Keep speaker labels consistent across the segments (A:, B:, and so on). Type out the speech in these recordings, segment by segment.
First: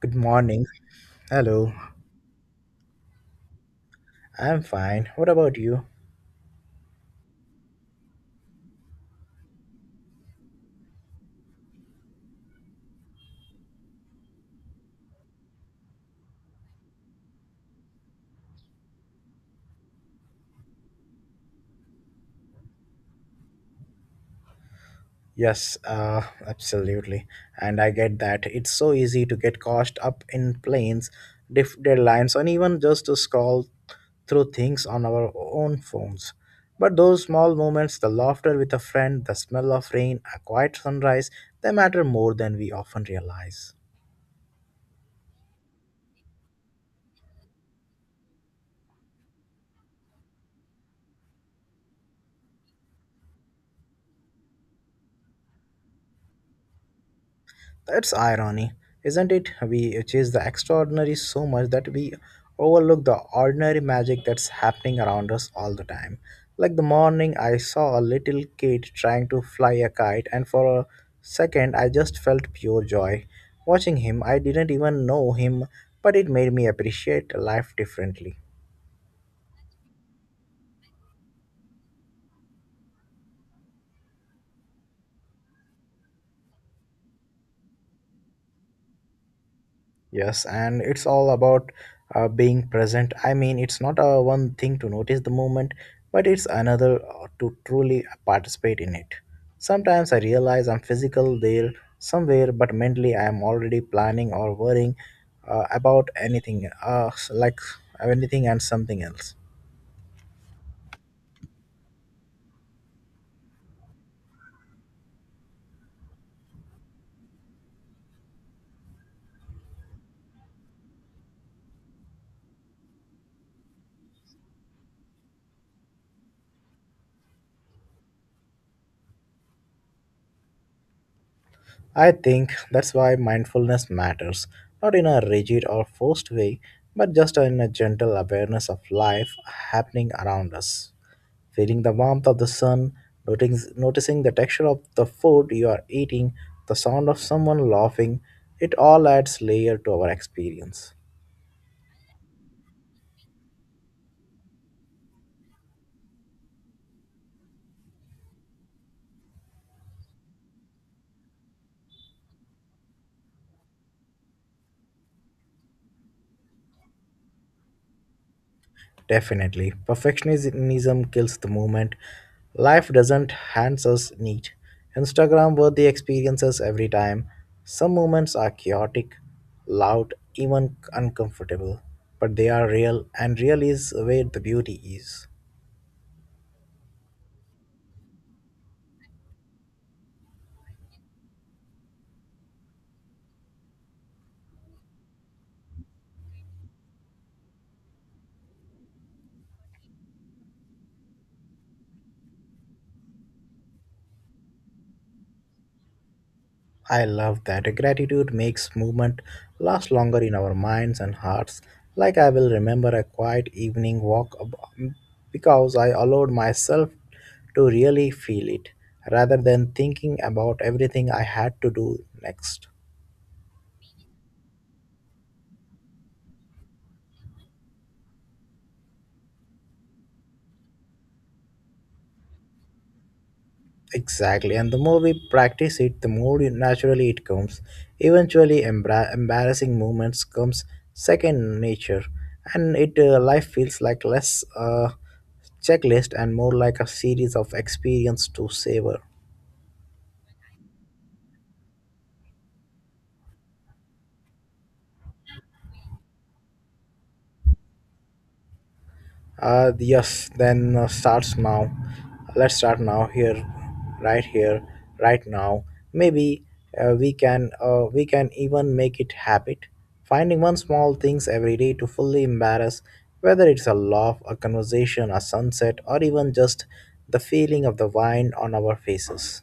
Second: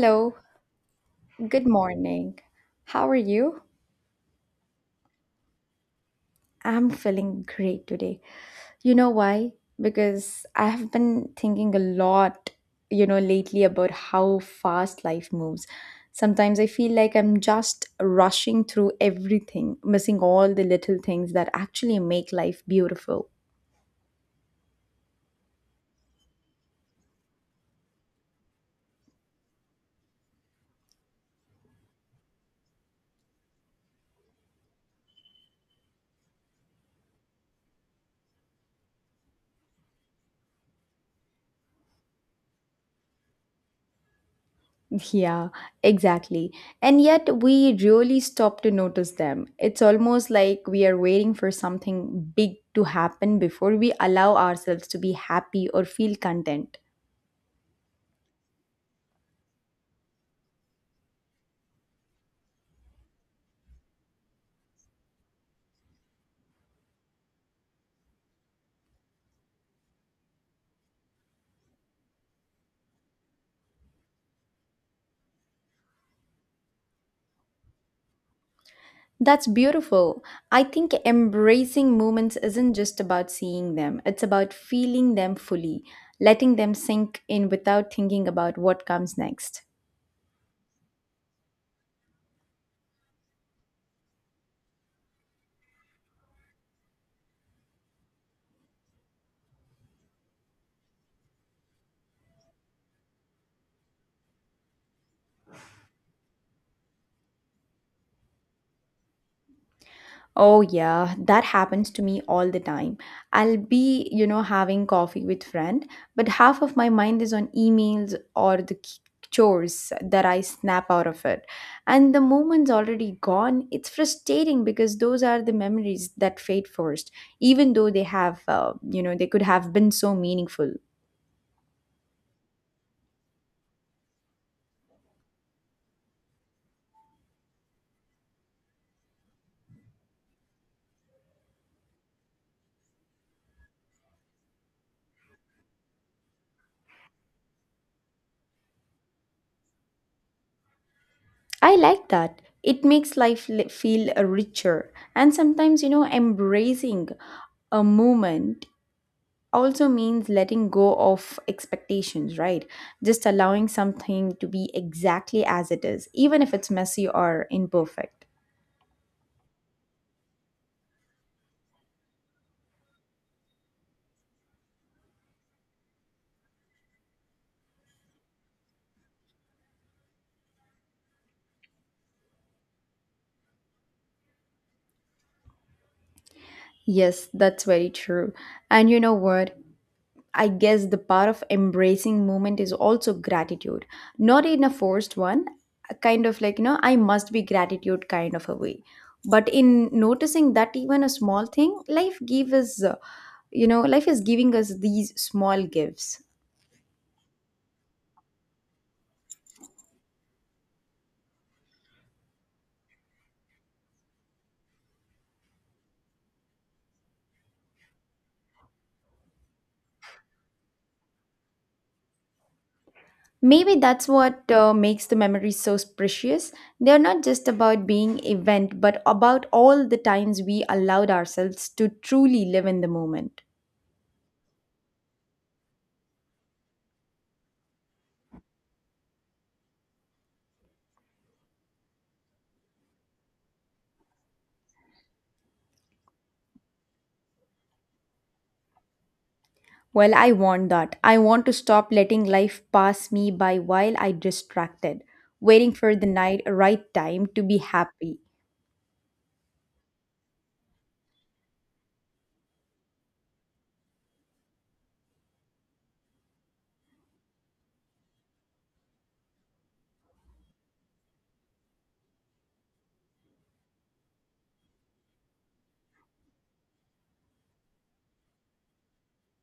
A: Good morning.
B: good
A: Hello.
B: morning. How are you?
A: I'm fine. What about you?
B: I'm feeling great today. You know why? Because I have been thinking a lot, lately about how fast life moves. Sometimes I feel like I'm just rushing through everything, missing all the little things that actually make life beautiful.
A: Yes, absolutely. And I get that. It's so easy to get caught up in planes, deadlines, and even just to scroll through things on our own phones. But those small moments, the laughter with a friend, the smell of rain, a quiet sunrise, they matter more than we often realize.
B: Yeah, exactly. And yet we really stop to notice them. It's almost like we are waiting for something big to happen before we allow ourselves to be happy or feel content.
A: That's irony, isn't it? We chase the extraordinary so much that we overlook the ordinary magic that's happening around us all the time. Like the morning, I saw a little kid trying to fly a kite, and for a second, I just felt pure joy. Watching him, I didn't even know him, but it made me appreciate life differently.
B: That's beautiful. I think embracing moments isn't just about seeing them, it's about feeling them fully, letting them sink in without thinking about what comes next.
A: Yes, and it's all about being present. I mean, it's not one thing to notice the moment, but it's another to truly participate in it. Sometimes I realize I'm physical there somewhere, but mentally I am already planning or worrying about anything, like anything and something else.
B: Oh, yeah, that happens to me all the time. I'll be, having coffee with friend, but half of my mind is on emails or the chores that I snap out of it. And the moment's already gone. It's frustrating because those are the memories that fade first, even though they could have been so meaningful.
A: I think that's why mindfulness matters, not in a rigid or forced way, but just in a gentle awareness of life happening around us. Feeling the warmth of the sun, noticing the texture of the food you are eating, the sound of someone laughing, it all adds layer to our experience.
B: I like that. It makes life feel richer. And sometimes, embracing a moment also means letting go of expectations, right? Just allowing something to be exactly as it is, even if it's messy or imperfect.
A: Definitely, perfectionism kills the moment. Life doesn't hand us neat, Instagram worthy experiences every time. Some moments are chaotic, loud, even uncomfortable, but they are real, and real is where the beauty is.
B: Yes, that's very true. And you know what? I guess the part of embracing movement is also gratitude, not in a forced one, a kind of like, I must be gratitude kind of a way. But in noticing that even a small thing, life gives us, you know, life is giving us these small gifts.
A: I love that. Gratitude makes movement last longer in our minds and hearts. Like I will remember a quiet evening because I allowed myself to really feel it rather than thinking about everything I had to do next.
B: Maybe that's what makes the memories so precious. They're not just about being event, but about all the times we allowed ourselves to truly live in the moment.
A: Exactly, and the more we practice it, the naturally it comes. Eventually, embarrassing moments comes second nature, and it life feels like less checklist and more like a series of experience to savor.
B: Well, I want that. I want to stop letting life pass me by while I distracted, waiting for the night right time to be happy.
A: Yes, then starts now. Let's start now here, right now. Maybe we can even make it habit. Finding one small things every day to fully embarrass, whether it's a laugh, a conversation, a sunset, or even just the feeling of the wine on our faces.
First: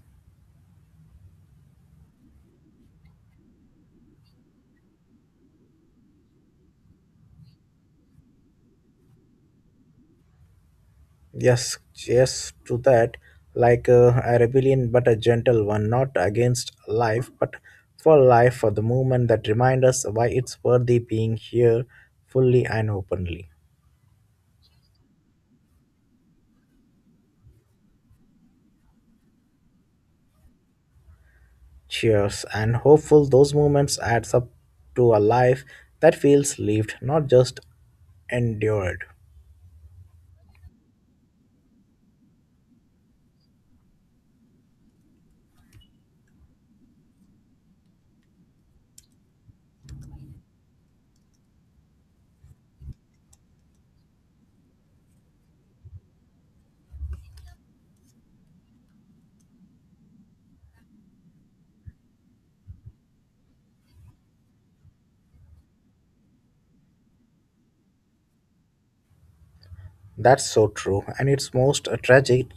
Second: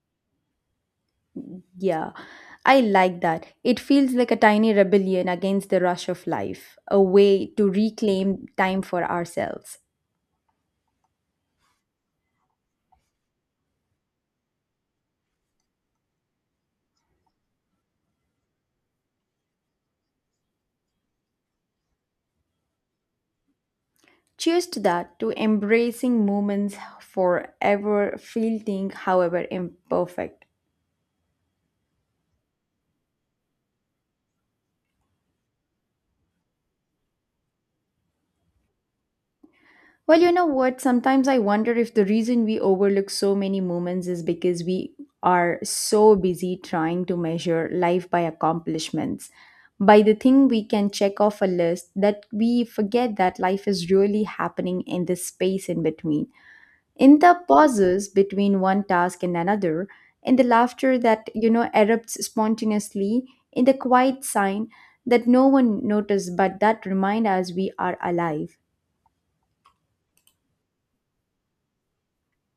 B: Yeah. I like that. It feels like a tiny rebellion against the rush of life, a way to reclaim time for ourselves.
A: Yes, yes, to that, like a rebellion, but a gentle one, not against life, but for life, for the movement that remind us why it's worthy being here fully and openly.
B: Cheers to that, to embracing moments forever fleeting, however imperfect.
A: Cheers and hopeful those moments adds up to a life that feels lived, not just endured.
B: Well, you know what? Sometimes I wonder if the reason we overlook so many moments is because we are so busy trying to measure life by accomplishments, by the thing we can check off a list, that we forget that life is really happening in this space in between in the pauses between one task and another, in the laughter that, erupts spontaneously, in the quiet sign that no one noticed but that remind us we are alive.
A: That's so true, and it's most tragic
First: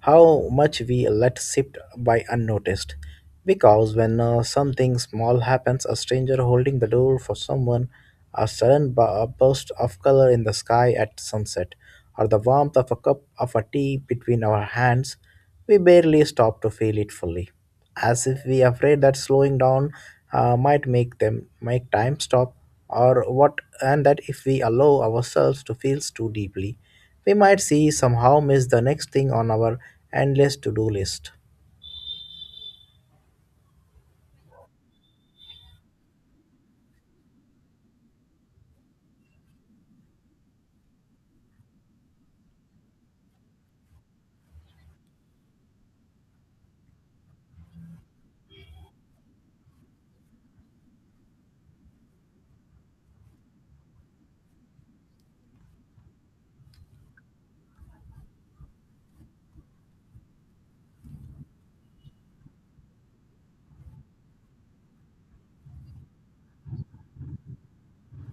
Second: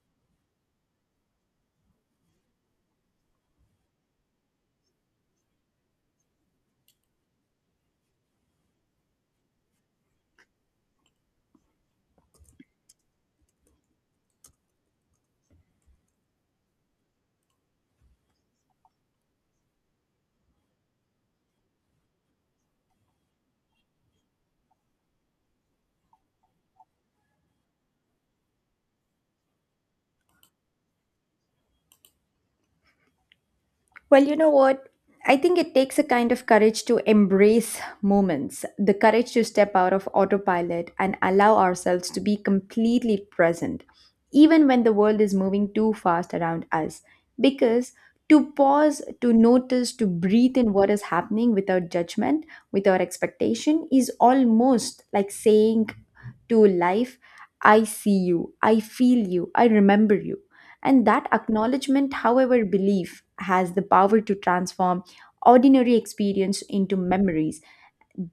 A: how much we let slip by unnoticed. Because when something small happens, a stranger holding the door for someone, a sudden burst of color in the sky at sunset, or the warmth of a cup of a tea between our hands, we barely stop to feel it fully as if we afraid that slowing down might make time stop or what, and that if we allow ourselves to feel too deeply we might see somehow miss the next thing on our endless to-do list.
B: Well, you know what? I think it takes a kind of courage to embrace moments, the courage to step out of autopilot and allow ourselves to be completely present, even when the world is moving too fast around us. Because to pause, to notice, to breathe in what is happening without judgment, without expectation, is almost like saying to life, I see you, I feel you, I remember you and that acknowledgement, however, belief has the power to transform ordinary experience into memories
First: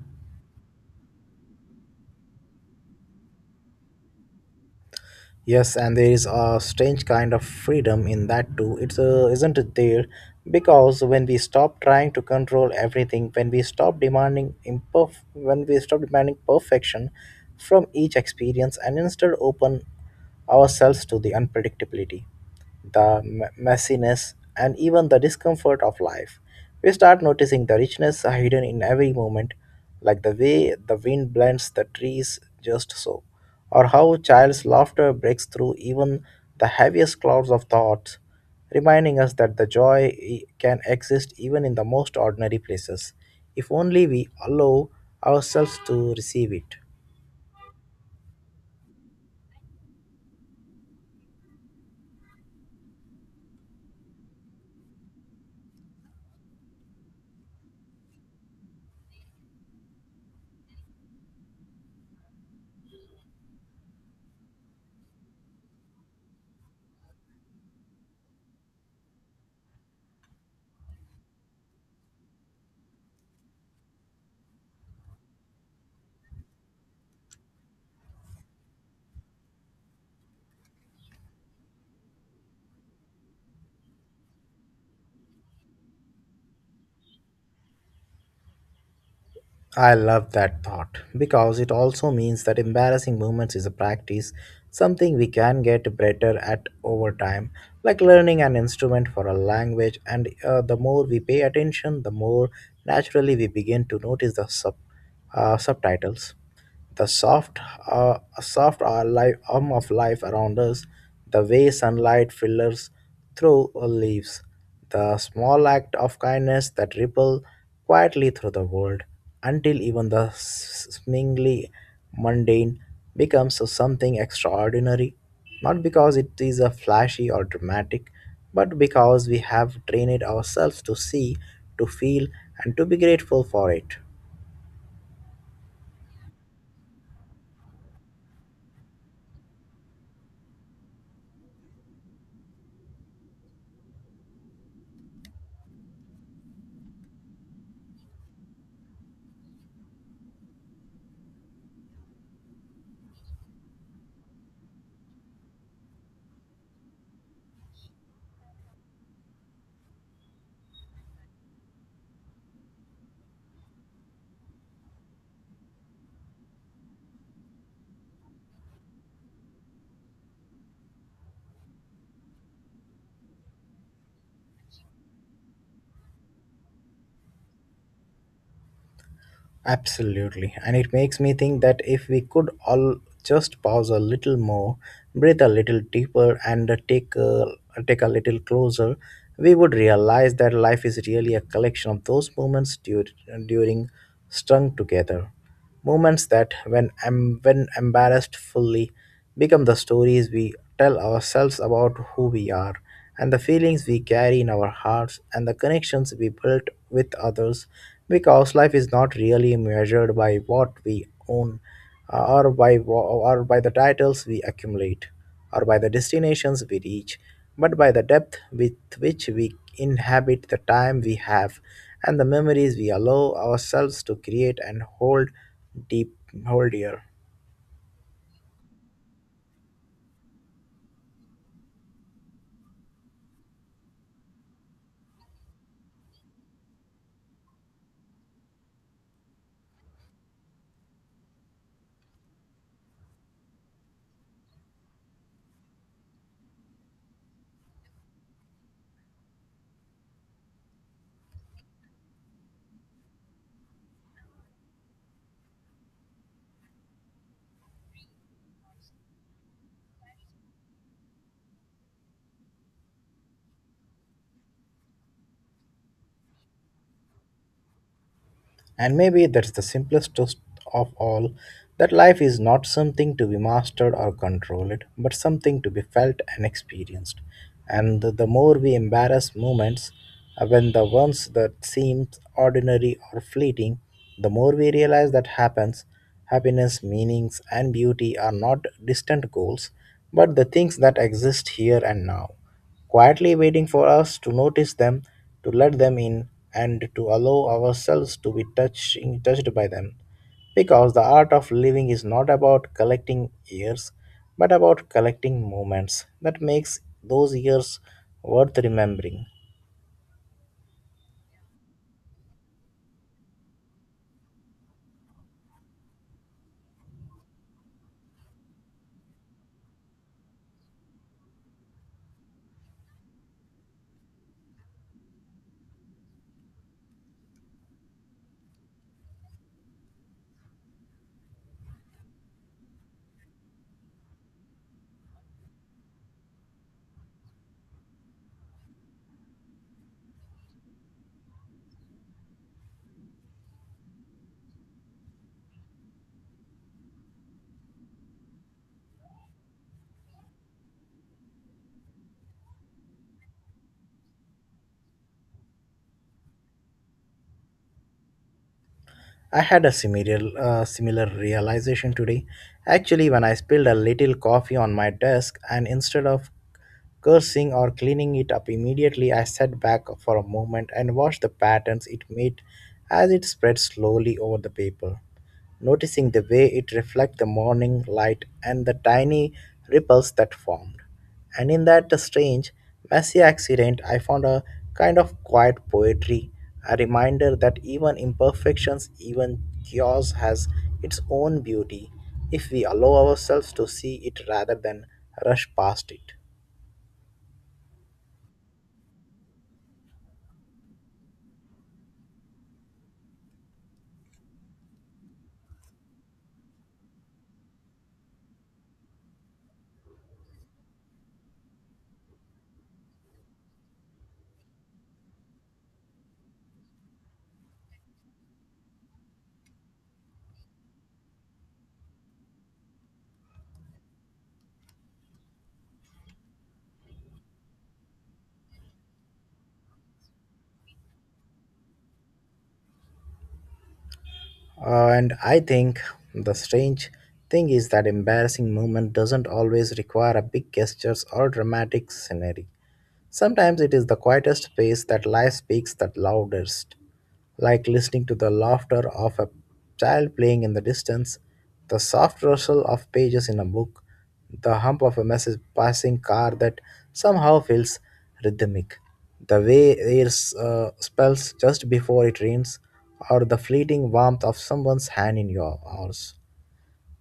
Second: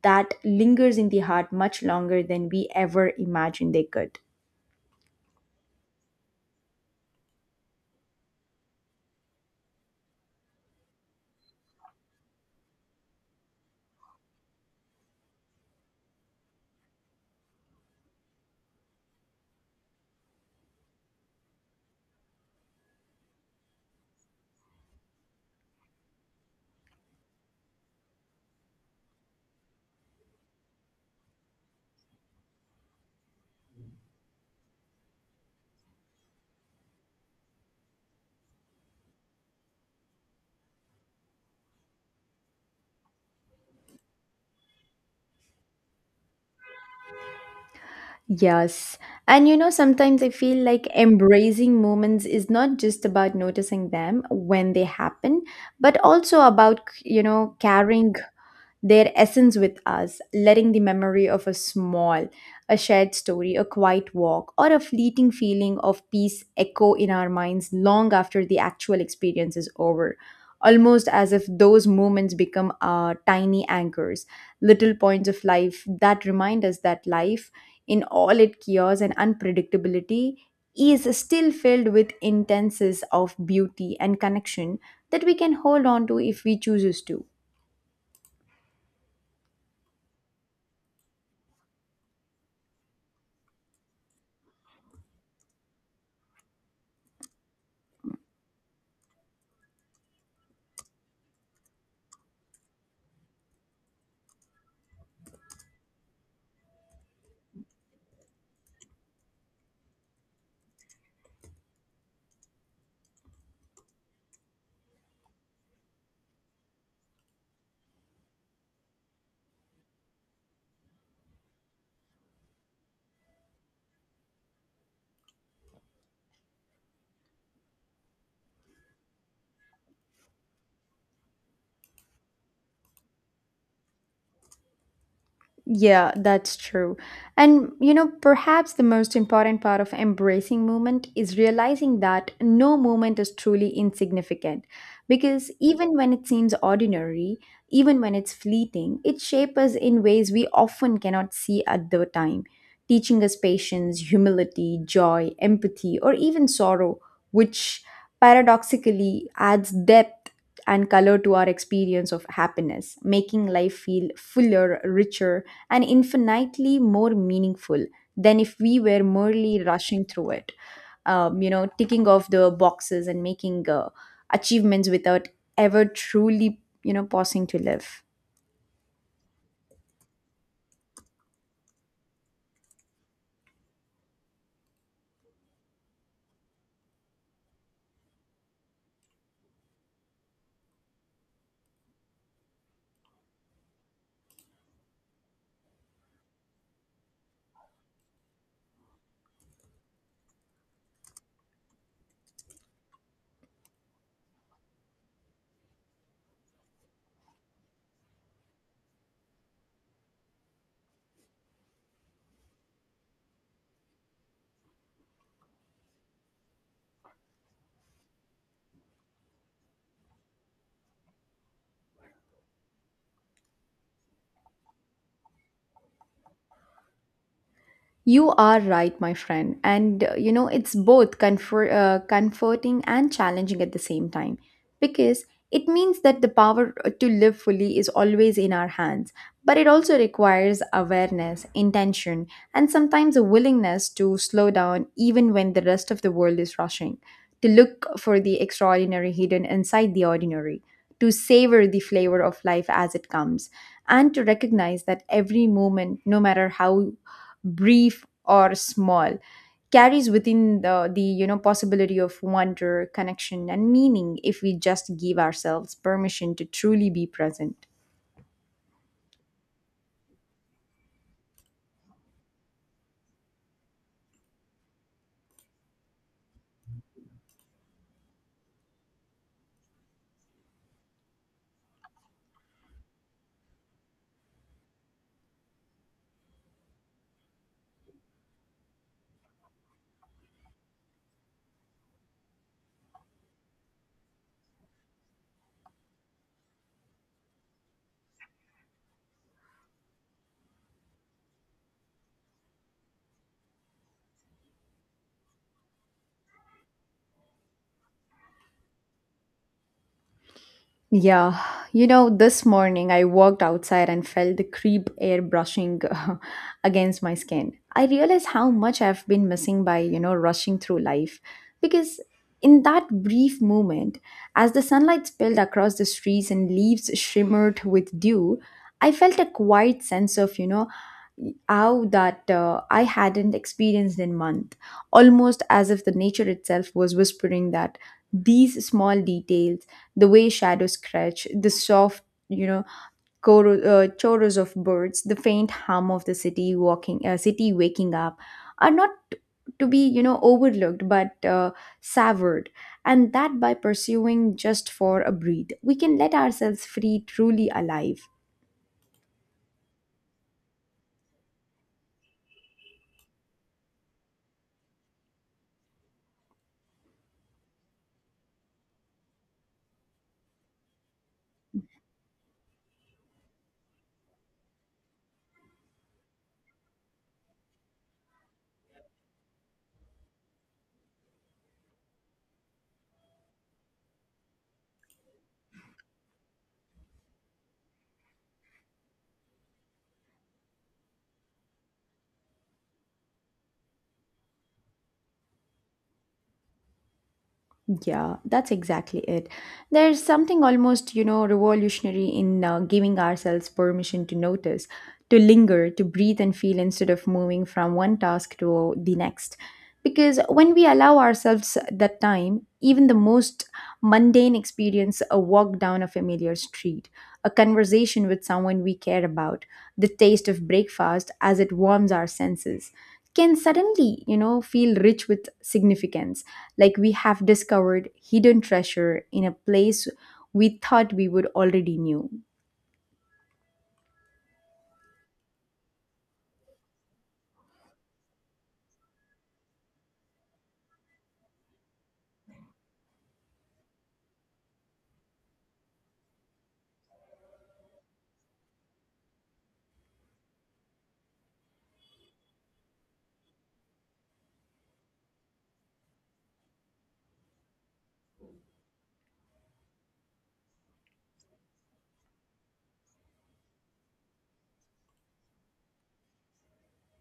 B: that lingers in the heart much longer than we ever imagined they could.
A: Yes, and there is a strange kind of freedom in that too. It's isn't it there? Because when we stop trying to control everything, when we stop demanding perfection from each experience, and instead open ourselves to the unpredictability, the messiness, and even the discomfort of life. We start noticing the richness hidden in every moment, like the way the wind blends the trees just so, or how a child's laughter breaks through even the heaviest clouds of thoughts, reminding us that can exist even in the most ordinary places, if only we allow ourselves to receive it.
B: Yes. And sometimes I feel like embracing moments is not just about noticing them when they happen, but also about, carrying their essence with us, letting the memory of a shared story, a quiet walk, or a fleeting feeling of peace echo in our minds long after the actual experience is over. Almost as if those moments become our tiny anchors, little points of life that remind us that life, in all its chaos and unpredictability, is still filled with intenses of beauty and connection that we can hold on to if we chooses to.
A: I love that thought because it also means that embarrassing moments is a practice, something we can get better at over time, like learning an instrument for a language. And the more we pay attention, the more naturally we begin to notice subtitles, the soft arm of life around us, the way sunlight filters through leaves, the small act of kindness that ripple quietly through the world, until even the seemingly mundane becomes something extraordinary, not because it is a flashy or dramatic, but because we have trained ourselves to see, to feel, and to be grateful for it.
B: Yeah, that's true. And perhaps the most important part of embracing movement is realizing that no movement is truly insignificant. Because even when it seems ordinary, even when it's fleeting, it shapes us in ways we often cannot see at the time, teaching us patience, humility, joy, empathy, or even sorrow, which paradoxically adds depth and color to our experience of happiness, making life feel fuller, richer, and infinitely more meaningful than if we were merely rushing through it, ticking off the boxes and making achievements without ever truly, pausing to live.
A: Absolutely. And it makes me think that if we could all just pause a little more, breathe a little deeper, and take a little closer, we would realize that life is really a collection of those moments during strung together. Moments that, when embarrassed fully, become the stories we tell ourselves about who we are and the feelings we carry in our hearts and the connections we build with others, because life is not really measured by what we own or by or by the titles we accumulate or by the destinations we reach, but by the depth with which we inhabit the time we have and the memories we allow ourselves to create and deep hold dear.
B: You are right, my friend. And it's both comforting and challenging at the same time because it means that the power to live fully is always in our hands. But it also requires awareness, intention, and sometimes a willingness to slow down even when the rest of the world is rushing, to look for the extraordinary hidden inside the ordinary, to savor the flavor of life as it comes, and to recognize that every moment, no matter how brief or small, carries within the possibility of wonder, connection, and meaning if we just give ourselves permission to truly be present.
A: And maybe that's the simplest truth of all, that life is not something to be mastered or controlled, but something to be felt and experienced. And the more we embrace moments, when the ones that seem ordinary or fleeting, the more we realize that happiness, meanings, and beauty are not distant goals, but the things that exist here and now quietly waiting for us to notice them, to let them in, and to allow ourselves to be touched, touched by them. Because the art of living is not about collecting years, but about collecting moments that makes those years worth remembering.
B: Yeah, this morning I walked outside and felt the creep air brushing against my skin. I realized how much I've been missing by, rushing through life. Because in that brief moment, as the sunlight spilled across the streets and leaves shimmered with dew, I felt a quiet sense of, how that I hadn't experienced in month, almost as if the nature itself was whispering that these small details the way shadows scratch, the soft, you know, choros of birds, the faint hum of the city waking up, are not to be, overlooked but savored. And that by pursuing just for a breathe, we can let ourselves free, truly alive.
A: I had a similar realization today. Actually, when I spilled a little coffee on my desk, and instead of cursing or cleaning it up immediately, I sat back for a moment and watched the patterns it made as it spread slowly over the paper, noticing the way it reflected the morning light and the tiny ripples that formed. And in that strange, messy accident, I found a kind of quiet poetry, a reminder that even imperfections, even chaos has its own beauty if we allow ourselves to see it rather than rush past it.
B: Yeah, that's exactly it. There's something almost, revolutionary in giving ourselves permission to notice, to linger, to breathe and feel instead of moving from one task to the next. Because when we allow ourselves that time, even the most mundane experience, a walk down a familiar street, a conversation with someone we care about, the taste of breakfast as it warms our senses, can suddenly, feel rich with significance like we have discovered hidden treasure in a place we thought we would already knew.
A: And I think the strange thing is that embarrassing moment doesn't always require a big gestures or dramatic scenery. Sometimes it is the quietest space that life speaks the loudest, like listening to the laughter of a child playing in the distance, the soft rustle of pages in a book, the hum of a message passing car that somehow feels rhythmic, the way air spells just before it rains, or the fleeting warmth of someone's hand in your arms,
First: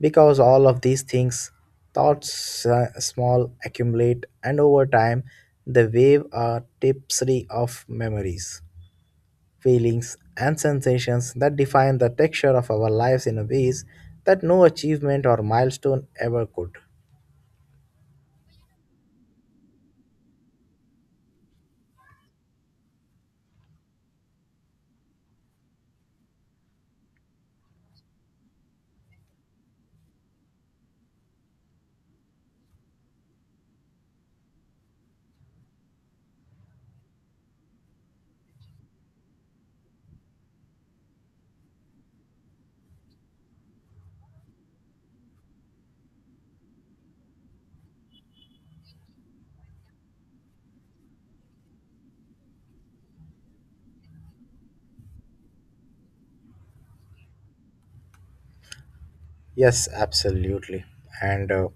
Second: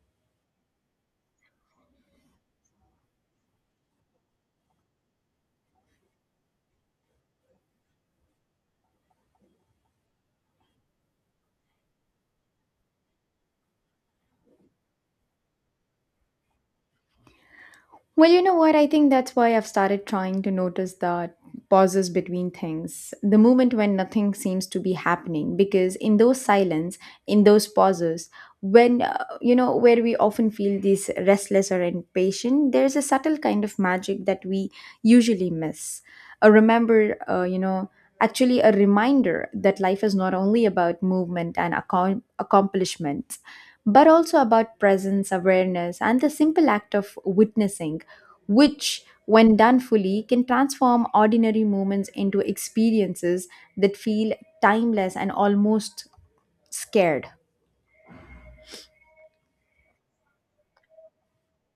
A: because all of these things, thoughts small, accumulate, and over time they wave a tapestry of memories, feelings, and sensations that define the texture of our lives in ways that no achievement or milestone ever could.
B: Well, you know what? I think that's why I've started trying to notice the pauses between things, the moment when nothing seems to be happening, because in those silence, in those pauses, when where we often feel this restless or impatient, there's a subtle kind of magic that we usually miss. A remember, you know, actually a reminder that life is not only about movement and accomplishments, but also about presence, awareness, and the simple act of witnessing which, when done fully, can transform ordinary moments into experiences that feel timeless and almost scared.
A: Yes, absolutely. And uh,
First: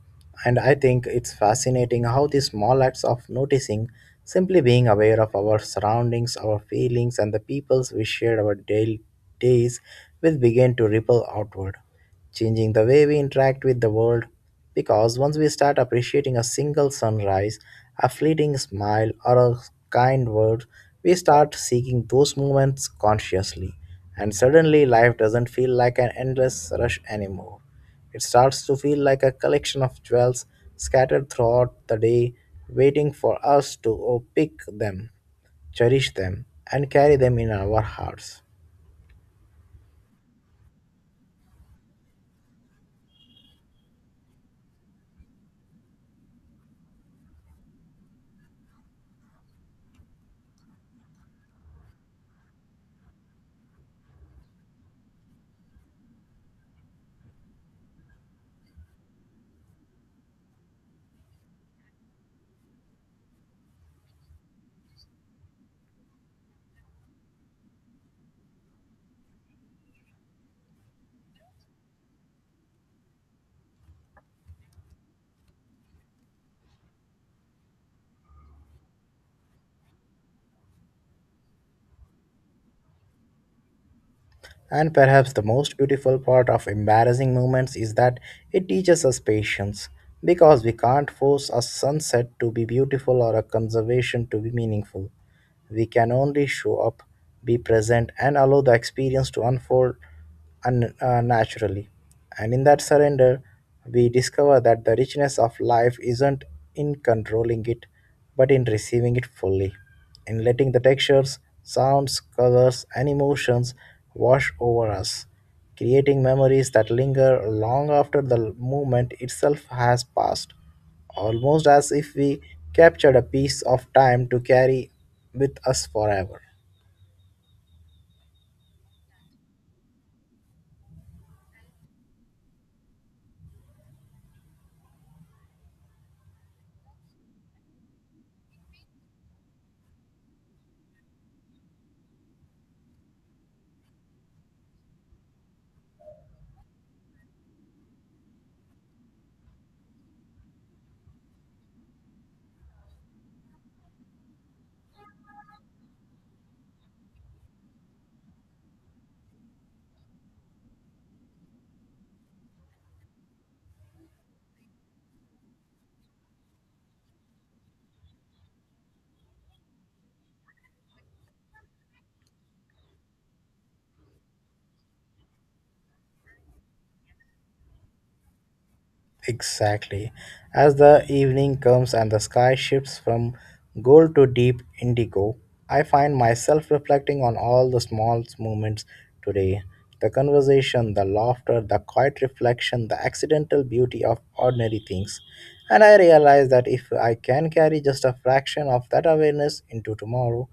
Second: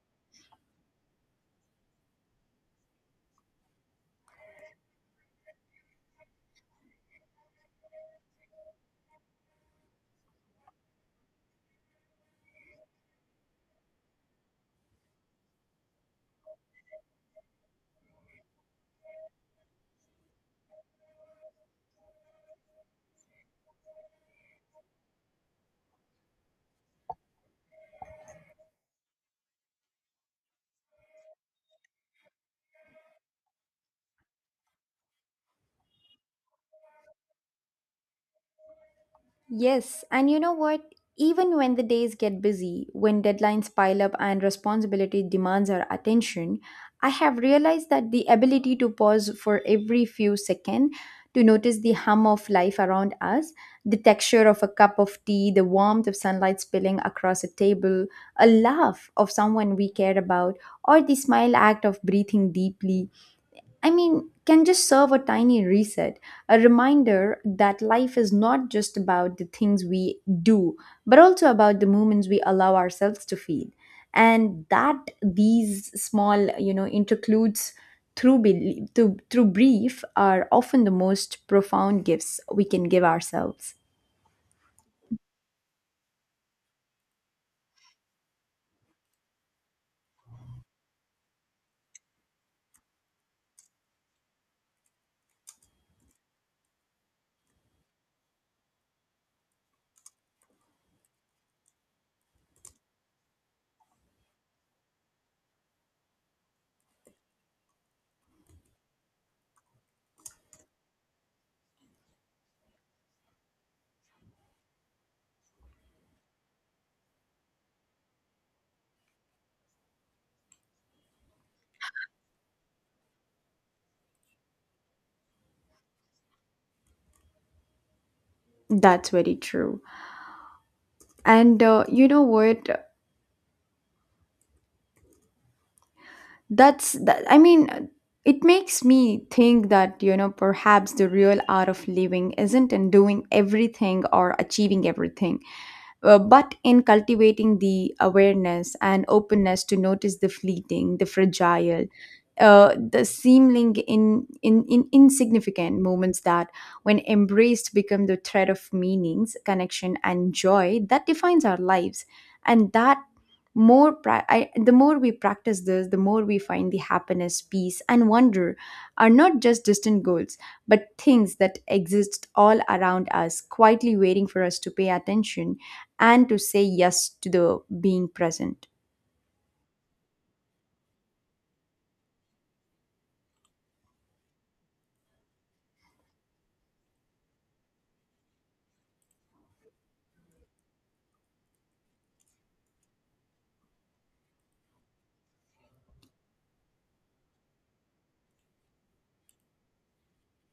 A: and I think it's fascinating how these small acts of noticing, simply being aware of our surroundings, our feelings, and the peoples we share our daily days, will begin to ripple outward, changing the way we interact with the world. Because once we start appreciating a single sunrise, a fleeting smile, or a kind word, we start seeking those moments consciously, and suddenly, life doesn't feel like an endless rush anymore. It starts to feel like a collection of jewels scattered throughout the day, waiting for us to pick them, cherish them, and carry them in our hearts.
B: Yes, and you know what? Even when the days get busy, when deadlines pile up and responsibility demands our attention, I have realized that the ability to pause for every few seconds to notice the hum of life around us, the texture of a cup of tea, the warmth of sunlight spilling across a table, a laugh of someone we care about, or the smile act of breathing deeply I mean, can just serve a tiny reset, a reminder that life is not just about the things we do, but also about the moments we allow ourselves to feel. And that these small, intercludes through brief are often the most profound gifts we can give ourselves.
A: And perhaps the most beautiful part of embarrassing moments is that it teaches us patience, because we can't force a sunset to be beautiful or a conservation to be meaningful. We can only show up, be present, and allow the experience to unfold naturally. And in that surrender, we discover that the richness of life isn't in controlling it, but in receiving it fully and letting the textures, sounds, colors, and emotions wash over us, creating memories that linger long after the moment itself has passed, almost as if we captured a piece of time to carry with us forever.
B: That's very true. And you know what? I mean, it makes me think that perhaps the real art of living isn't in doing everything or achieving everything but in cultivating the awareness and openness to notice the fleeting, the fragile, the seeming in insignificant moments that, when embraced, become the thread of meanings, connection, and joy that defines our lives. And that the more we practice this, the more we find the happiness, peace, and wonder are not just distant goals but things that exist all around us quietly waiting for us to pay attention and to say yes to the being present.
A: Exactly. As the evening comes and the sky shifts from gold to deep indigo, I find myself reflecting on all the small moments today. The conversation, the laughter, the quiet reflection, the accidental beauty of ordinary things. And I realize that if I can carry just a fraction of that awareness into tomorrow,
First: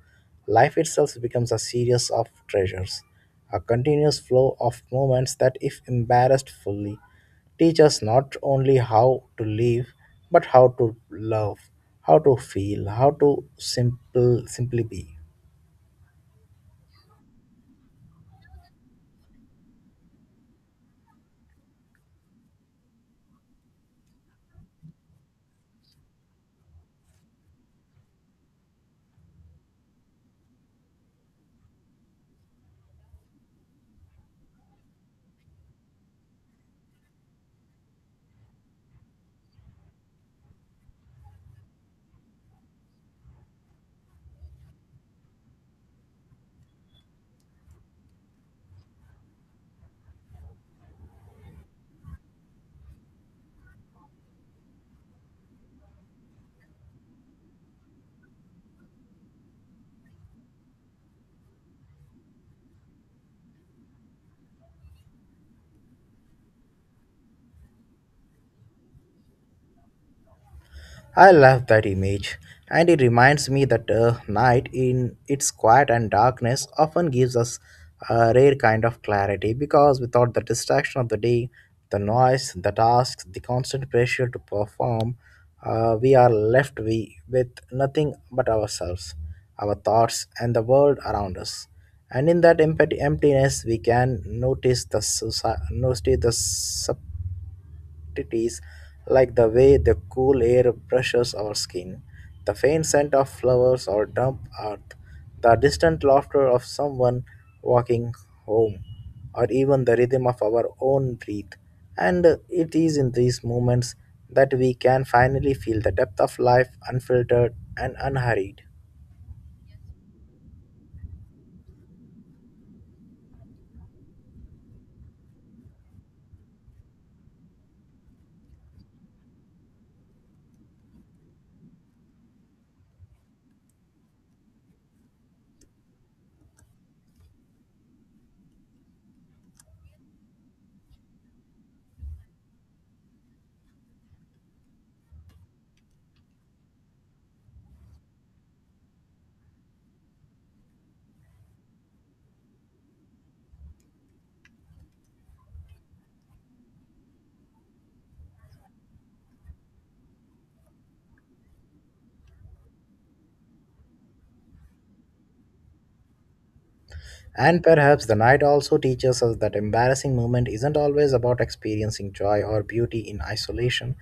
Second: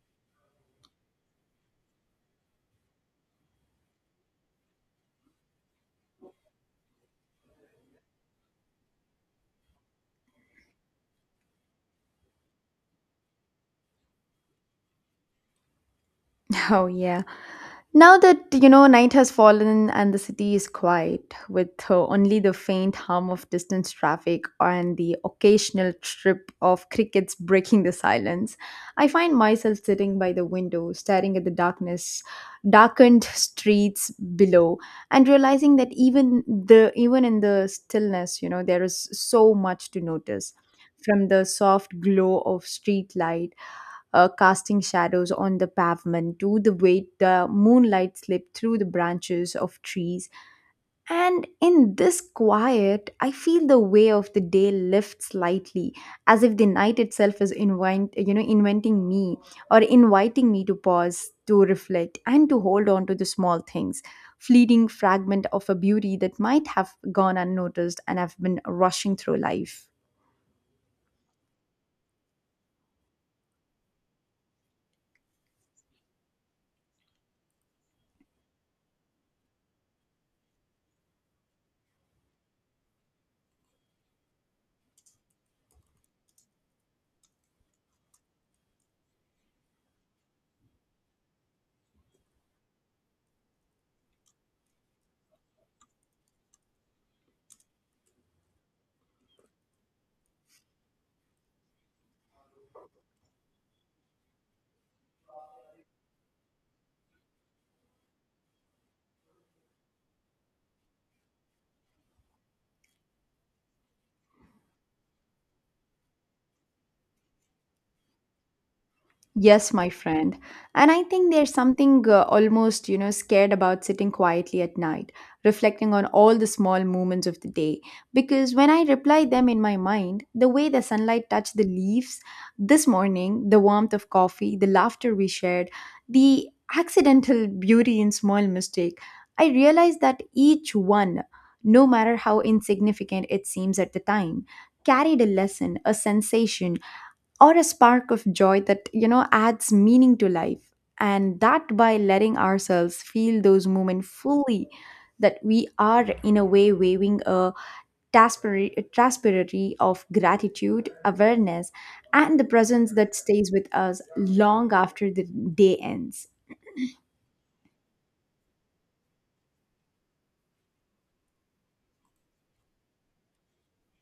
A: life itself becomes a series of treasures, a continuous flow of moments that, if embarrassed fully, teach us not only how to live but how to love, how to feel, how to simple simply be.
B: Oh, yeah. Now that, night has fallen and the city is quiet, with only the faint hum of distant traffic and the occasional trip of crickets breaking the silence, I find myself sitting by the window, staring at the darkened streets below, and realizing that even in the stillness, there is so much to notice. From the soft glow of street light casting shadows on the pavement, to the way the moonlight slipped through the branches of trees. And in this quiet, I feel the way of the day lift slightly, as if the night itself is invent, you know, inventing me or inviting me to pause, to reflect, and to hold on to the small things, fleeting fragment of a beauty that might have gone unnoticed and have been rushing through life.
A: I love that image, and it reminds me that night, in its quiet and darkness, often gives us a rare kind of clarity because without the distraction of the day, the noise, the tasks, the constant pressure to perform, we are left we, with nothing but ourselves, our thoughts, and the world around us. And in that emptiness, we can notice the subtleties, like the way the cool air brushes our skin, the faint scent of flowers or damp earth, the distant laughter of someone walking home, or even the rhythm of our own breath. And it is in these moments that we can finally feel the depth of life unfiltered and unhurried.
B: Yes, my friend. And I think there's something almost, scared about sitting quietly at night, reflecting on all the small moments of the day. Because when I reply them in my mind, the way the sunlight touched the leaves this morning, the warmth of coffee, the laughter we shared, the accidental beauty in small mistake, I realize that each one, no matter how insignificant it seems at the time, carried a lesson, a sensation, or a spark of joy that adds meaning to life, and that by letting ourselves feel those moments fully, that we are in a way waving a a transparency of gratitude awareness and the presence that stays with us long after the day ends.
A: And perhaps the night also teaches us that embarrassing moment isn't always about experiencing joy or beauty in isolation.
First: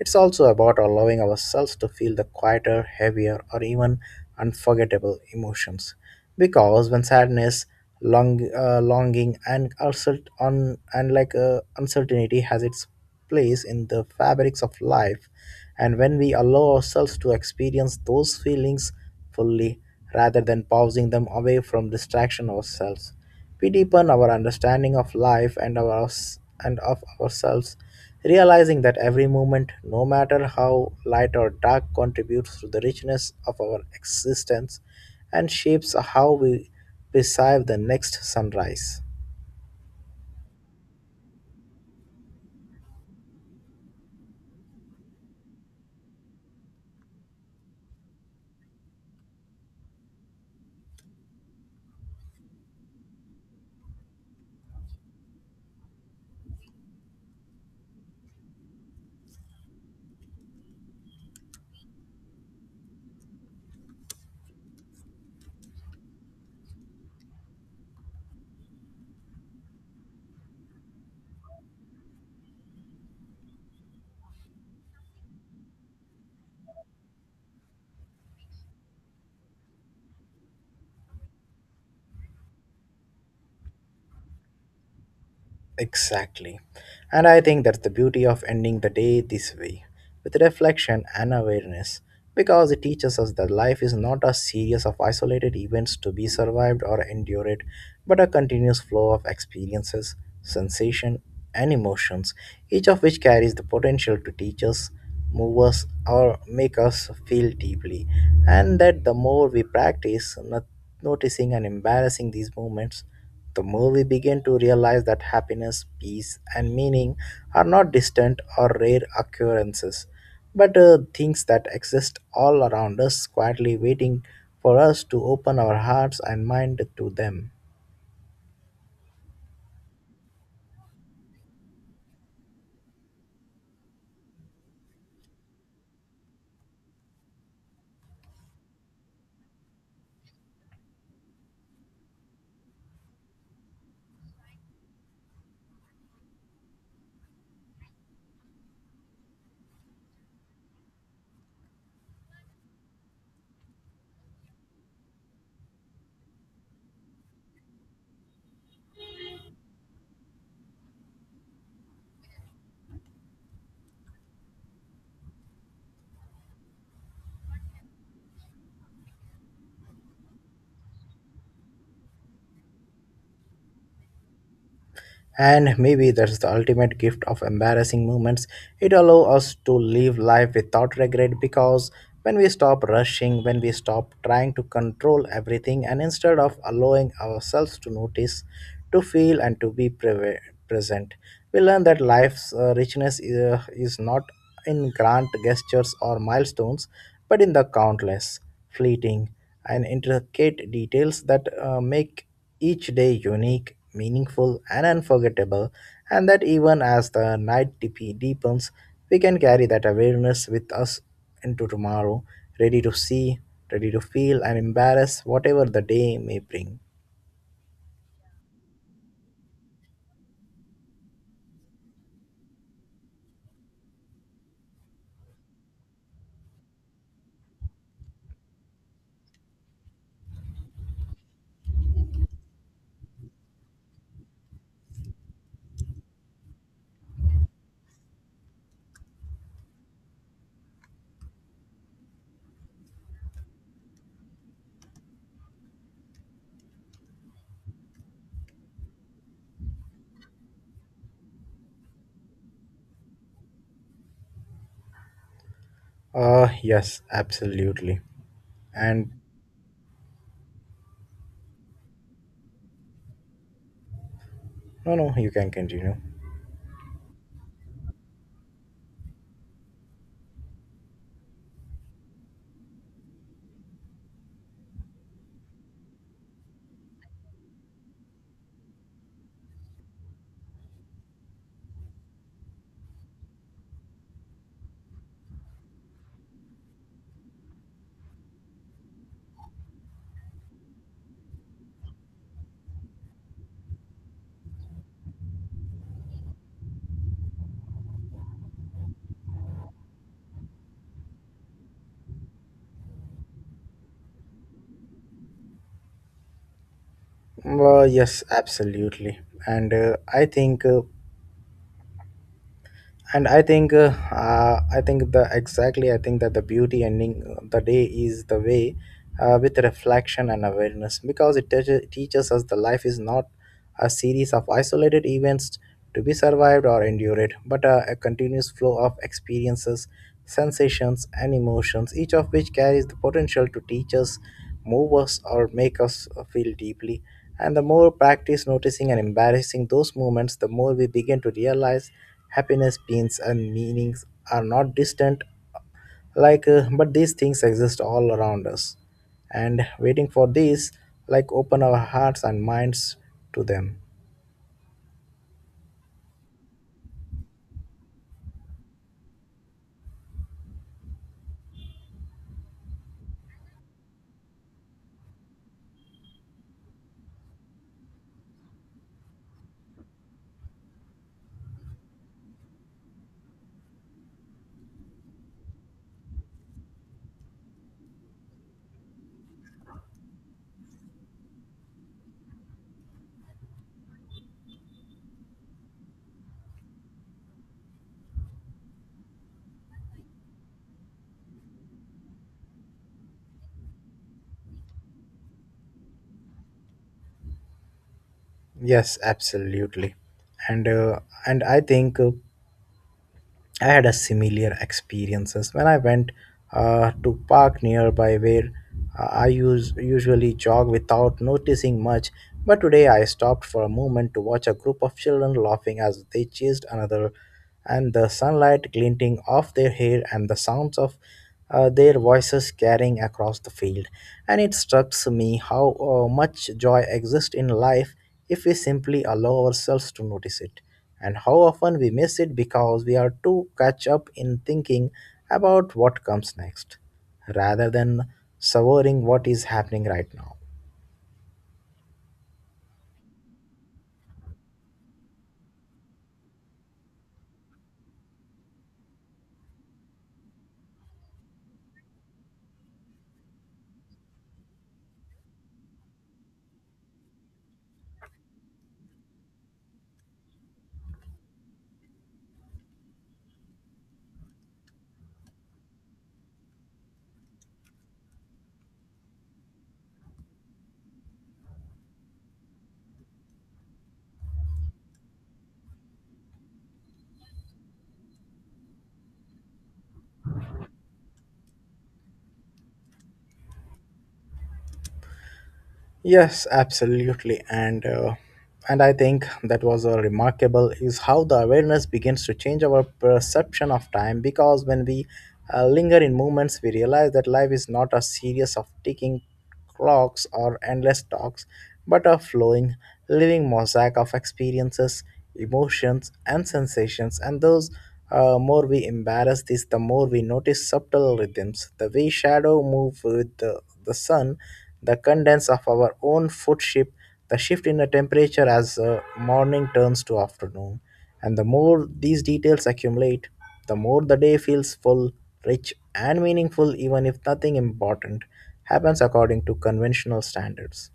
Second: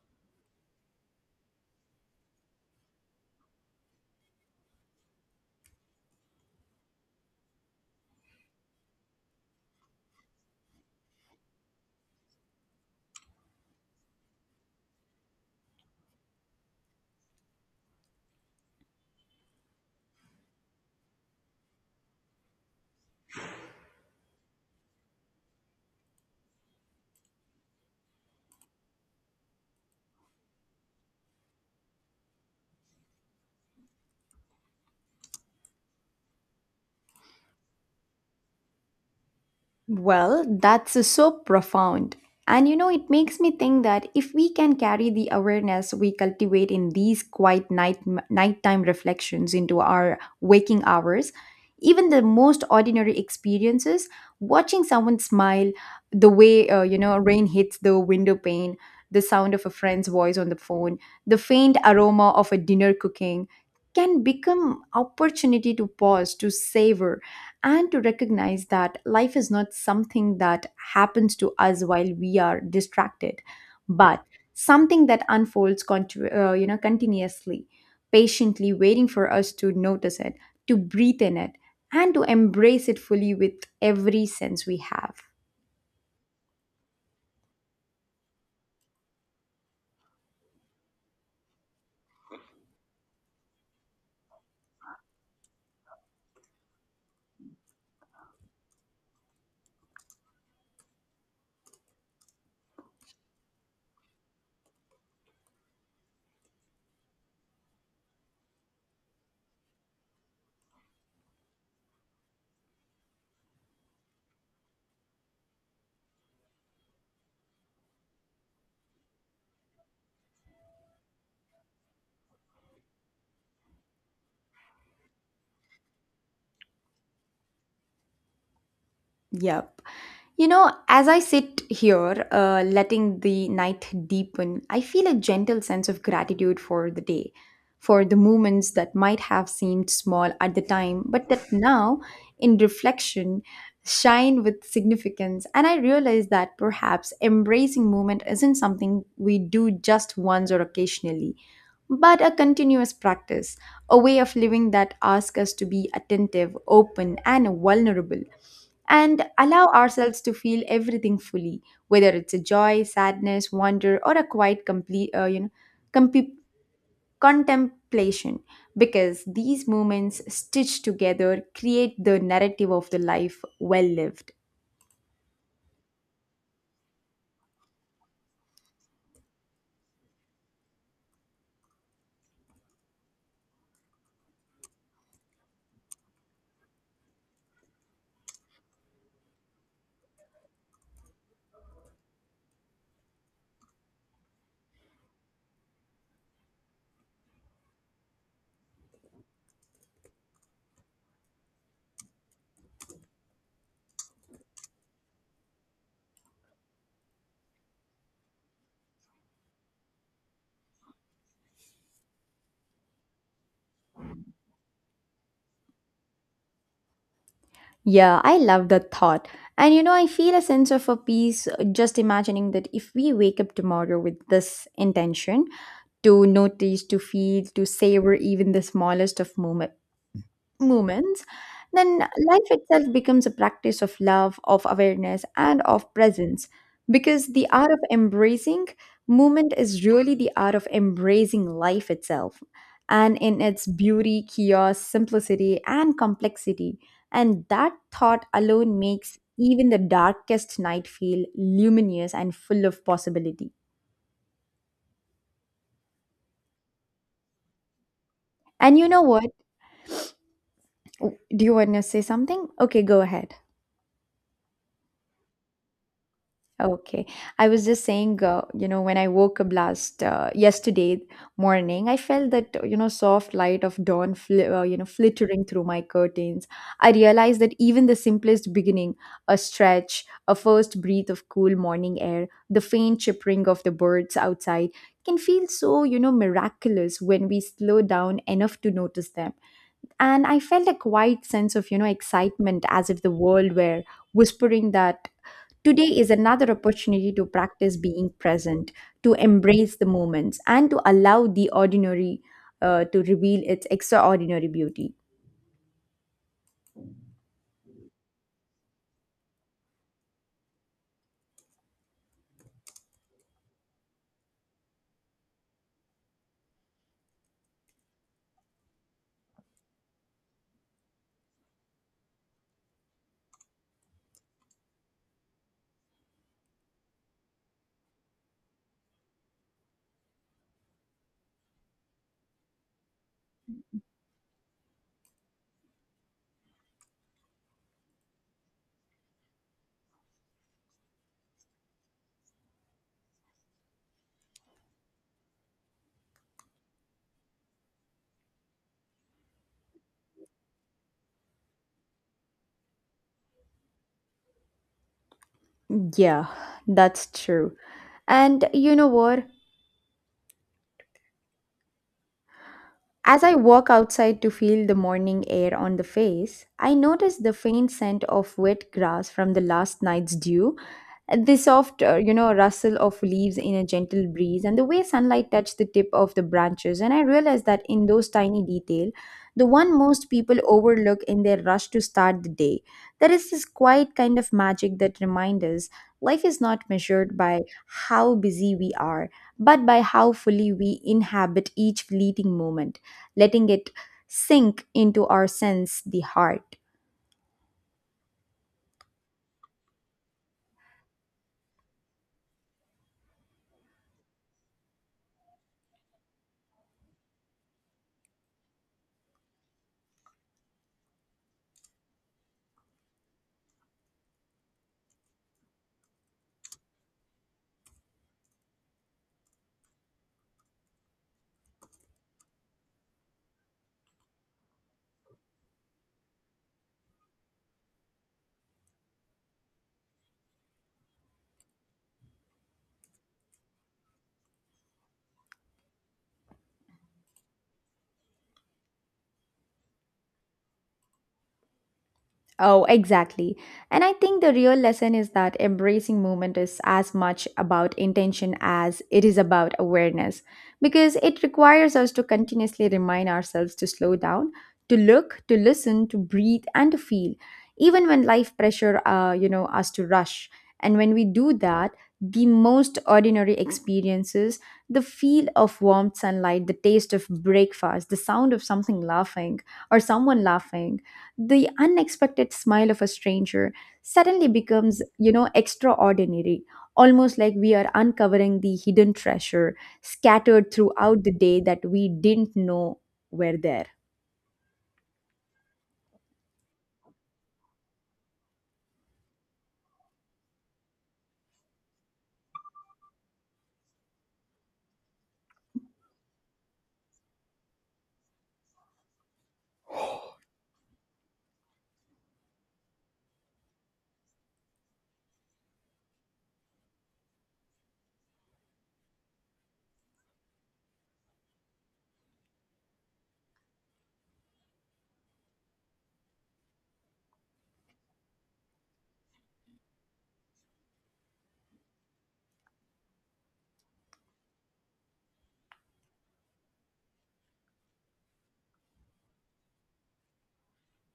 A: It's also about allowing ourselves to feel the quieter, heavier, or even unforgettable emotions. Because when sadness, long, longing, and uncert- un- and like uncertainty has its place in the fabrics of life, and when we allow ourselves to experience those feelings fully rather than pausing them away from distraction ourselves. We deepen our understanding of life and of ourselves, realizing that every moment, no matter how light or dark, contributes to the richness of our existence and shapes how we perceive the next sunrise.
B: Well, that's so profound. And you know, it makes me think that if we can carry the awareness we cultivate in these quiet night nighttime reflections into our waking hours, even the most ordinary experiences, watching someone smile, the way rain hits the window pane, the sound of a friend's voice on the phone, the faint aroma of a dinner cooking, can become opportunity to pause, to savor, and to recognize that life is not something that happens to us while we are distracted, but something that unfolds continuously, patiently waiting for us to notice it, to breathe in it, and to embrace it fully with every sense we have.
A: Exactly. And I think that's the beauty of ending the day this way, with reflection and awareness, because it teaches us that life is not a series of isolated events to be survived or endured, but a continuous flow of experiences, sensation, and emotions, each of which carries the potential to teach us, move us, or make us feel deeply. And that the more we practice not noticing and embarrassing these moments, the more we begin to realize that happiness, peace, and meaning are not distant or rare occurrences, but things that exist all around us, quietly waiting for us to open our hearts and mind to them.
B: Yep. You know, as I sit here, letting the night deepen, I feel a gentle sense of gratitude for the day, for the moments that might have seemed small at the time, but that now, in reflection, shine with significance. And I realize that perhaps embracing movement isn't something we do just once or occasionally, but a continuous practice, a way of living that asks us to be attentive, open, and vulnerable, and allow ourselves to feel everything fully, whether it's a joy, sadness, wonder, or a quiet complete, you know, comp- contemplation. Because these moments stitched together create the narrative of the life well lived.
A: And maybe that's the ultimate gift of embarrassing moments. It allows us to live life without regret because when we stop rushing, when we stop trying to control everything, and instead of allowing ourselves to notice, to feel, and to be present, we learn that life's richness is not in grand gestures or milestones, but in the countless fleeting, and intricate details that make each day unique, meaningful, and unforgettable. And that even as the night deepens, we can carry that awareness with us into tomorrow, ready to see, ready to feel, and embrace whatever the day may bring.
B: Yeah, I love that thought. And you know, I feel a sense of a peace just imagining that if we wake up tomorrow with this intention, to notice, to feel, to savor even the smallest of moments, then life itself becomes a practice of love, of awareness, and of presence. Because the art of embracing movement is really the art of embracing life itself, and in its beauty, chaos, simplicity, and complexity. And that thought alone makes even the darkest night feel luminous and full of possibility.
A: Yes, absolutely.
B: And you know
A: And
B: what? Do you want to say something? Okay, go ahead.
A: no, no, you can continue.
B: Okay. I was just saying, when I woke up last yesterday morning, I felt that, soft light of dawn, flittering through my curtains. I realized that even the simplest beginning, a stretch, a first breath of cool morning air, the faint chirping of the birds outside can feel so, miraculous when we slow down enough to notice them. And I felt a quiet sense of, excitement, as if the world were whispering that today is another opportunity to practice being present, to embrace the moments, and to allow the ordinary to reveal its extraordinary beauty.
A: Well, yes, absolutely. And I think and I think the exactly I think that the beauty ending the day is the way with reflection and awareness because it teaches us the life is not a series of isolated events to be survived or endured but a continuous flow of experiences, sensations, and emotions, each of which carries the potential to teach us, move us, or make us feel deeply. And the more practice noticing and embarrassing those moments, the more we begin to realize happiness, pains, and meanings are not distant, but these things exist all around us, and waiting for these, like open our hearts and minds to them.
B: Yeah, that's true. And you know what? As I walk outside to feel the morning air on the face, I notice the faint scent of wet grass from the last night's dew, the soft, rustle of leaves in a gentle breeze, and the way sunlight touched the tip of the branches. And I realize that in those tiny detail, the one most people overlook in their rush to start the day, there is this quiet kind of magic that reminds us life is not measured by how busy we are, but by how fully we inhabit each fleeting moment, letting it sink into our sense, the heart.
A: Yes, absolutely, and uh, and I think I had a similar experiences when I went to park nearby where usually jog without noticing much. But today I stopped for a moment to watch a group of children laughing as they chased another, and the sunlight glinting off their hair and the sounds of their voices carrying across the field. And it struck me how much joy exists in life if we simply allow ourselves to notice it. And how often we miss it because we are too catch up in thinking about what comes next, rather than savoring what is happening right now.
B: Oh, exactly. And I think the real lesson is that embracing movement is as much about intention as it is about awareness, because it requires us to continuously remind ourselves to slow down, to look, to listen, to breathe, and to feel, even when life pressure, us to rush. And when we do that, the most ordinary experiences, the feel of warm sunlight, the taste of breakfast, the sound of something laughing or someone laughing, the unexpected smile of a stranger, suddenly becomes extraordinary, almost like we are uncovering the hidden treasure scattered throughout the day that we didn't know were there.
A: Yes, absolutely. And I think that was a remarkable is how the awareness begins to change our perception of time because when we linger in moments, we realize that life is not a series of ticking clocks or endless talks, but a flowing, living mosaic of experiences, emotions, and sensations. And those more we embrace this, the more we notice subtle rhythms, the way shadow move with the sun, the condense of our own food, the shift in the temperature as morning turns to afternoon. And the more these details accumulate, the more the day feels full, rich, and meaningful, even if nothing important happens according to conventional standards.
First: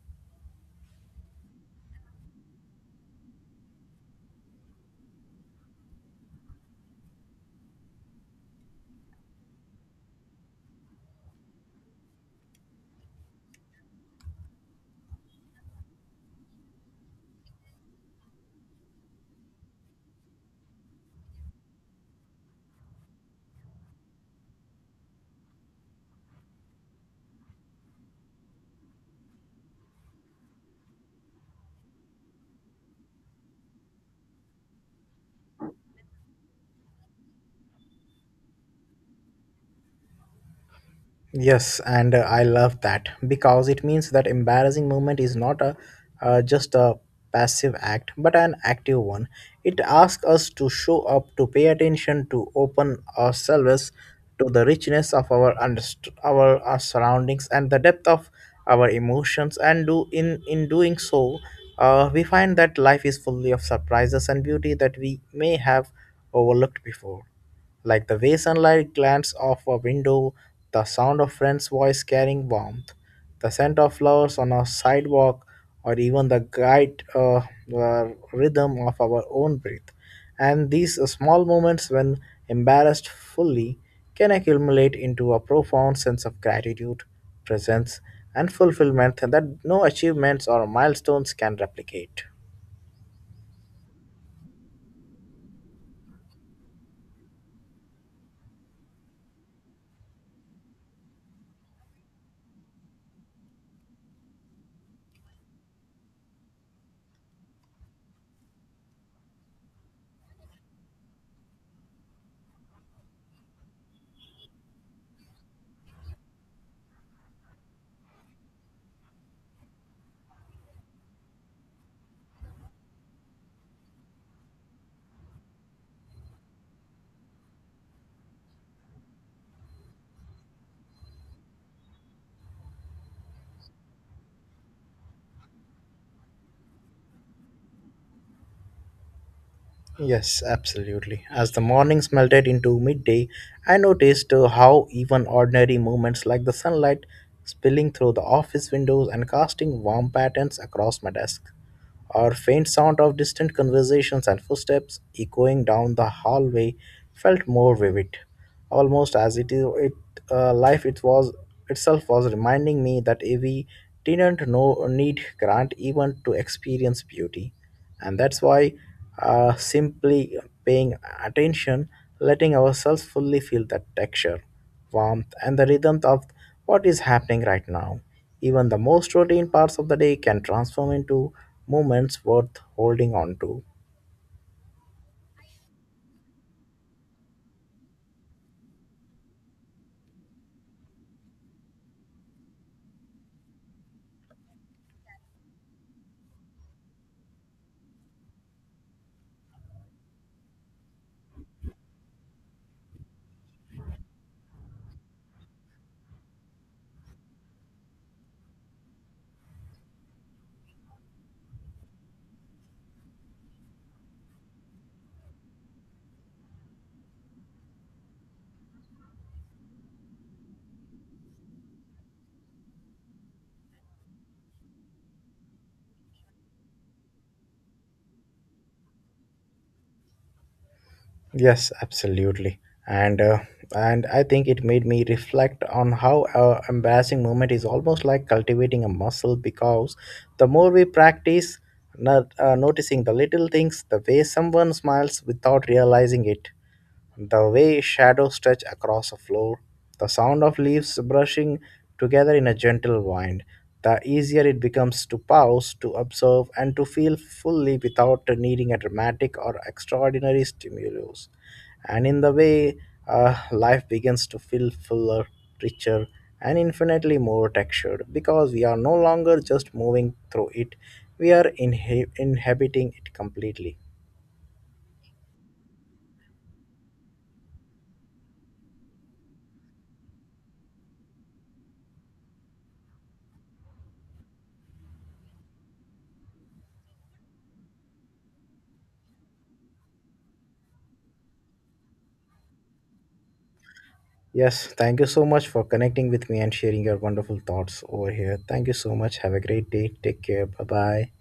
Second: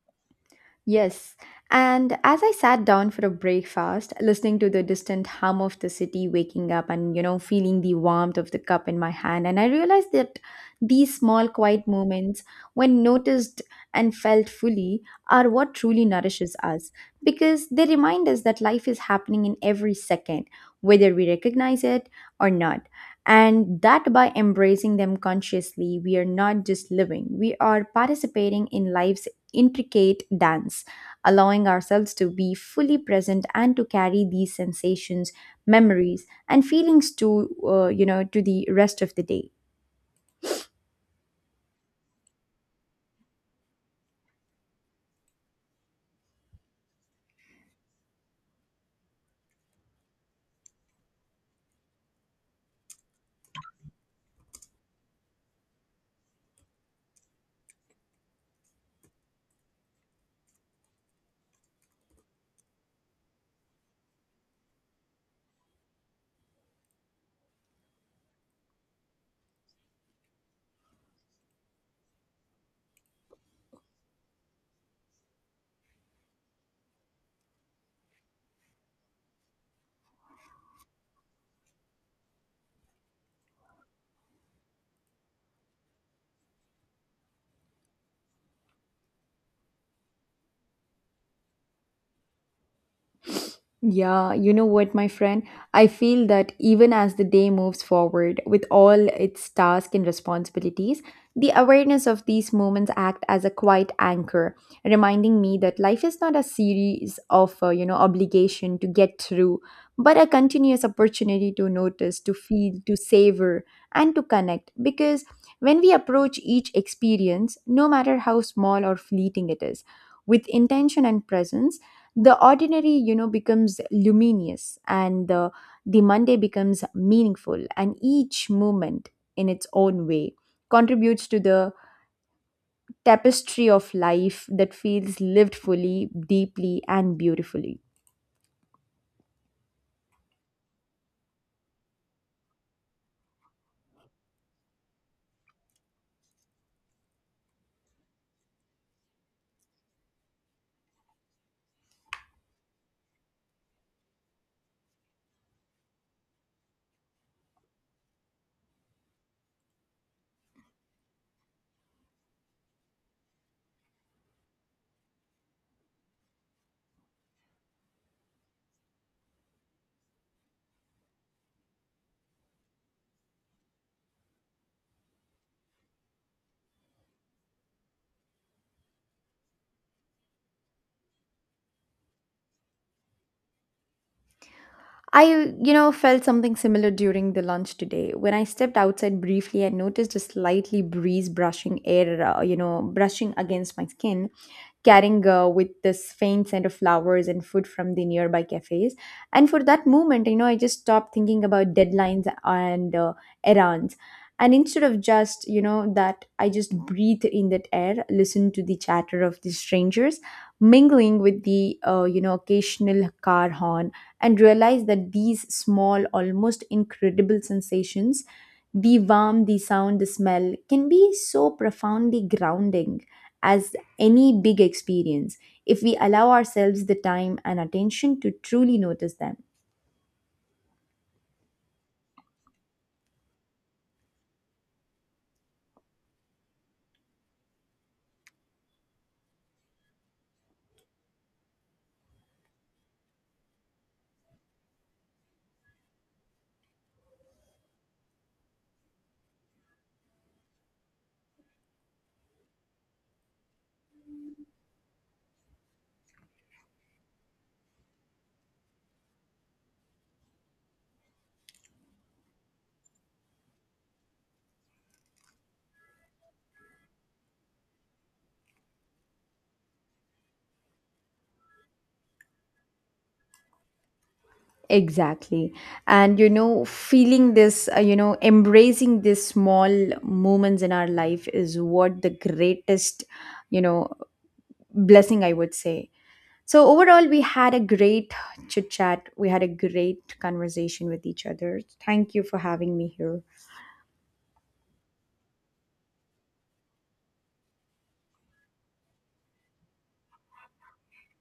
B: Yes. And as I sat down for a breakfast, listening to the distant hum of the city waking up and, feeling the warmth of the cup in my hand, and I realized that these small, quiet moments, when noticed and felt fully, are what truly nourishes us, because they remind us that life is happening in every second, whether we recognize it or not. And that by embracing them consciously, we are not just living, we are participating in life's intricate dance, allowing ourselves to be fully present and to carry these sensations, memories, and feelings to to the rest of the day.
A: Yes, and I love that because it means that embarrassing movement is not a just a passive act but an active one. It asks us to show up, to pay attention, to open ourselves to the richness of our surroundings and the depth of our emotions. And do in doing so, we find that life is fully of surprises and beauty that we may have overlooked before, like the way sunlight glances off a window, the sound of friend's voice carrying warmth, the scent of flowers on a sidewalk, or even the guide rhythm of our own breath. And these small moments, when embarrassed fully, can accumulate into a profound sense of gratitude, presence, and fulfillment that no achievements or milestones can replicate.
B: Yeah, you know what, my friend? I feel that even as the day moves forward with all its tasks and responsibilities, the awareness of these moments act as a quiet anchor, reminding me that life is not a series of, obligation to get through, but a continuous opportunity to notice, to feel, to savor, and to connect. Because when we approach each experience, no matter how small or fleeting it is, with intention and presence, the ordinary becomes luminous, and the monday becomes meaningful, and each moment, in its own way, contributes to the tapestry of life that feels lived fully, deeply, and beautifully.
A: Yes, absolutely. As the mornings melted into midday, I noticed how even ordinary moments, like the sunlight spilling through the office windows and casting warm patterns across my desk, or faint sound of distant conversations and footsteps echoing down the hallway felt more vivid, almost as it is it life it was itself was reminding me that we didn't know need grant even to experience beauty, and that's why simply paying attention, letting ourselves fully feel that texture, warmth, and the rhythm of what is happening right now, even the most routine parts of the day can transform into moments worth holding on to.
B: I felt something similar during the lunch today when I stepped outside briefly and noticed a slightly breeze brushing air you know brushing against my skin, carrying with this faint scent of flowers and food from the nearby cafes. And for that moment, I just stopped thinking about deadlines and errands. And instead of just, that I just breathed in that air, listened to the chatter of the strangers, mingling with the, occasional car horn, and realized that these small, almost incredible sensations, the warmth, the sound, the smell, can be so profoundly grounding as any big experience, if we allow ourselves the time and attention to truly notice them.
A: Yes, absolutely. And uh, and I think it made me reflect on how embarrassing moment is almost like cultivating a muscle because the more we practice not, noticing the little things, the way someone smiles without realizing it, the way shadows stretch across a floor, the sound of leaves brushing together in a gentle wind, the easier it becomes to pause, to observe, and to feel fully without needing a dramatic or extraordinary stimulus. And in the way, life begins to feel fuller, richer, and infinitely more textured because we are no longer just moving through it, we are inhabiting it completely.
B: Exactly. And you know, feeling this, embracing these small moments in our life is what the greatest, you know, blessing I would say. So, overall, we had a great chit chat. We had a great conversation with each other. Thank you for having me here.
A: Yes, thank you so much for connecting with me and sharing your wonderful thoughts over here. Thank you so much. Have a great day. Take care. Bye bye.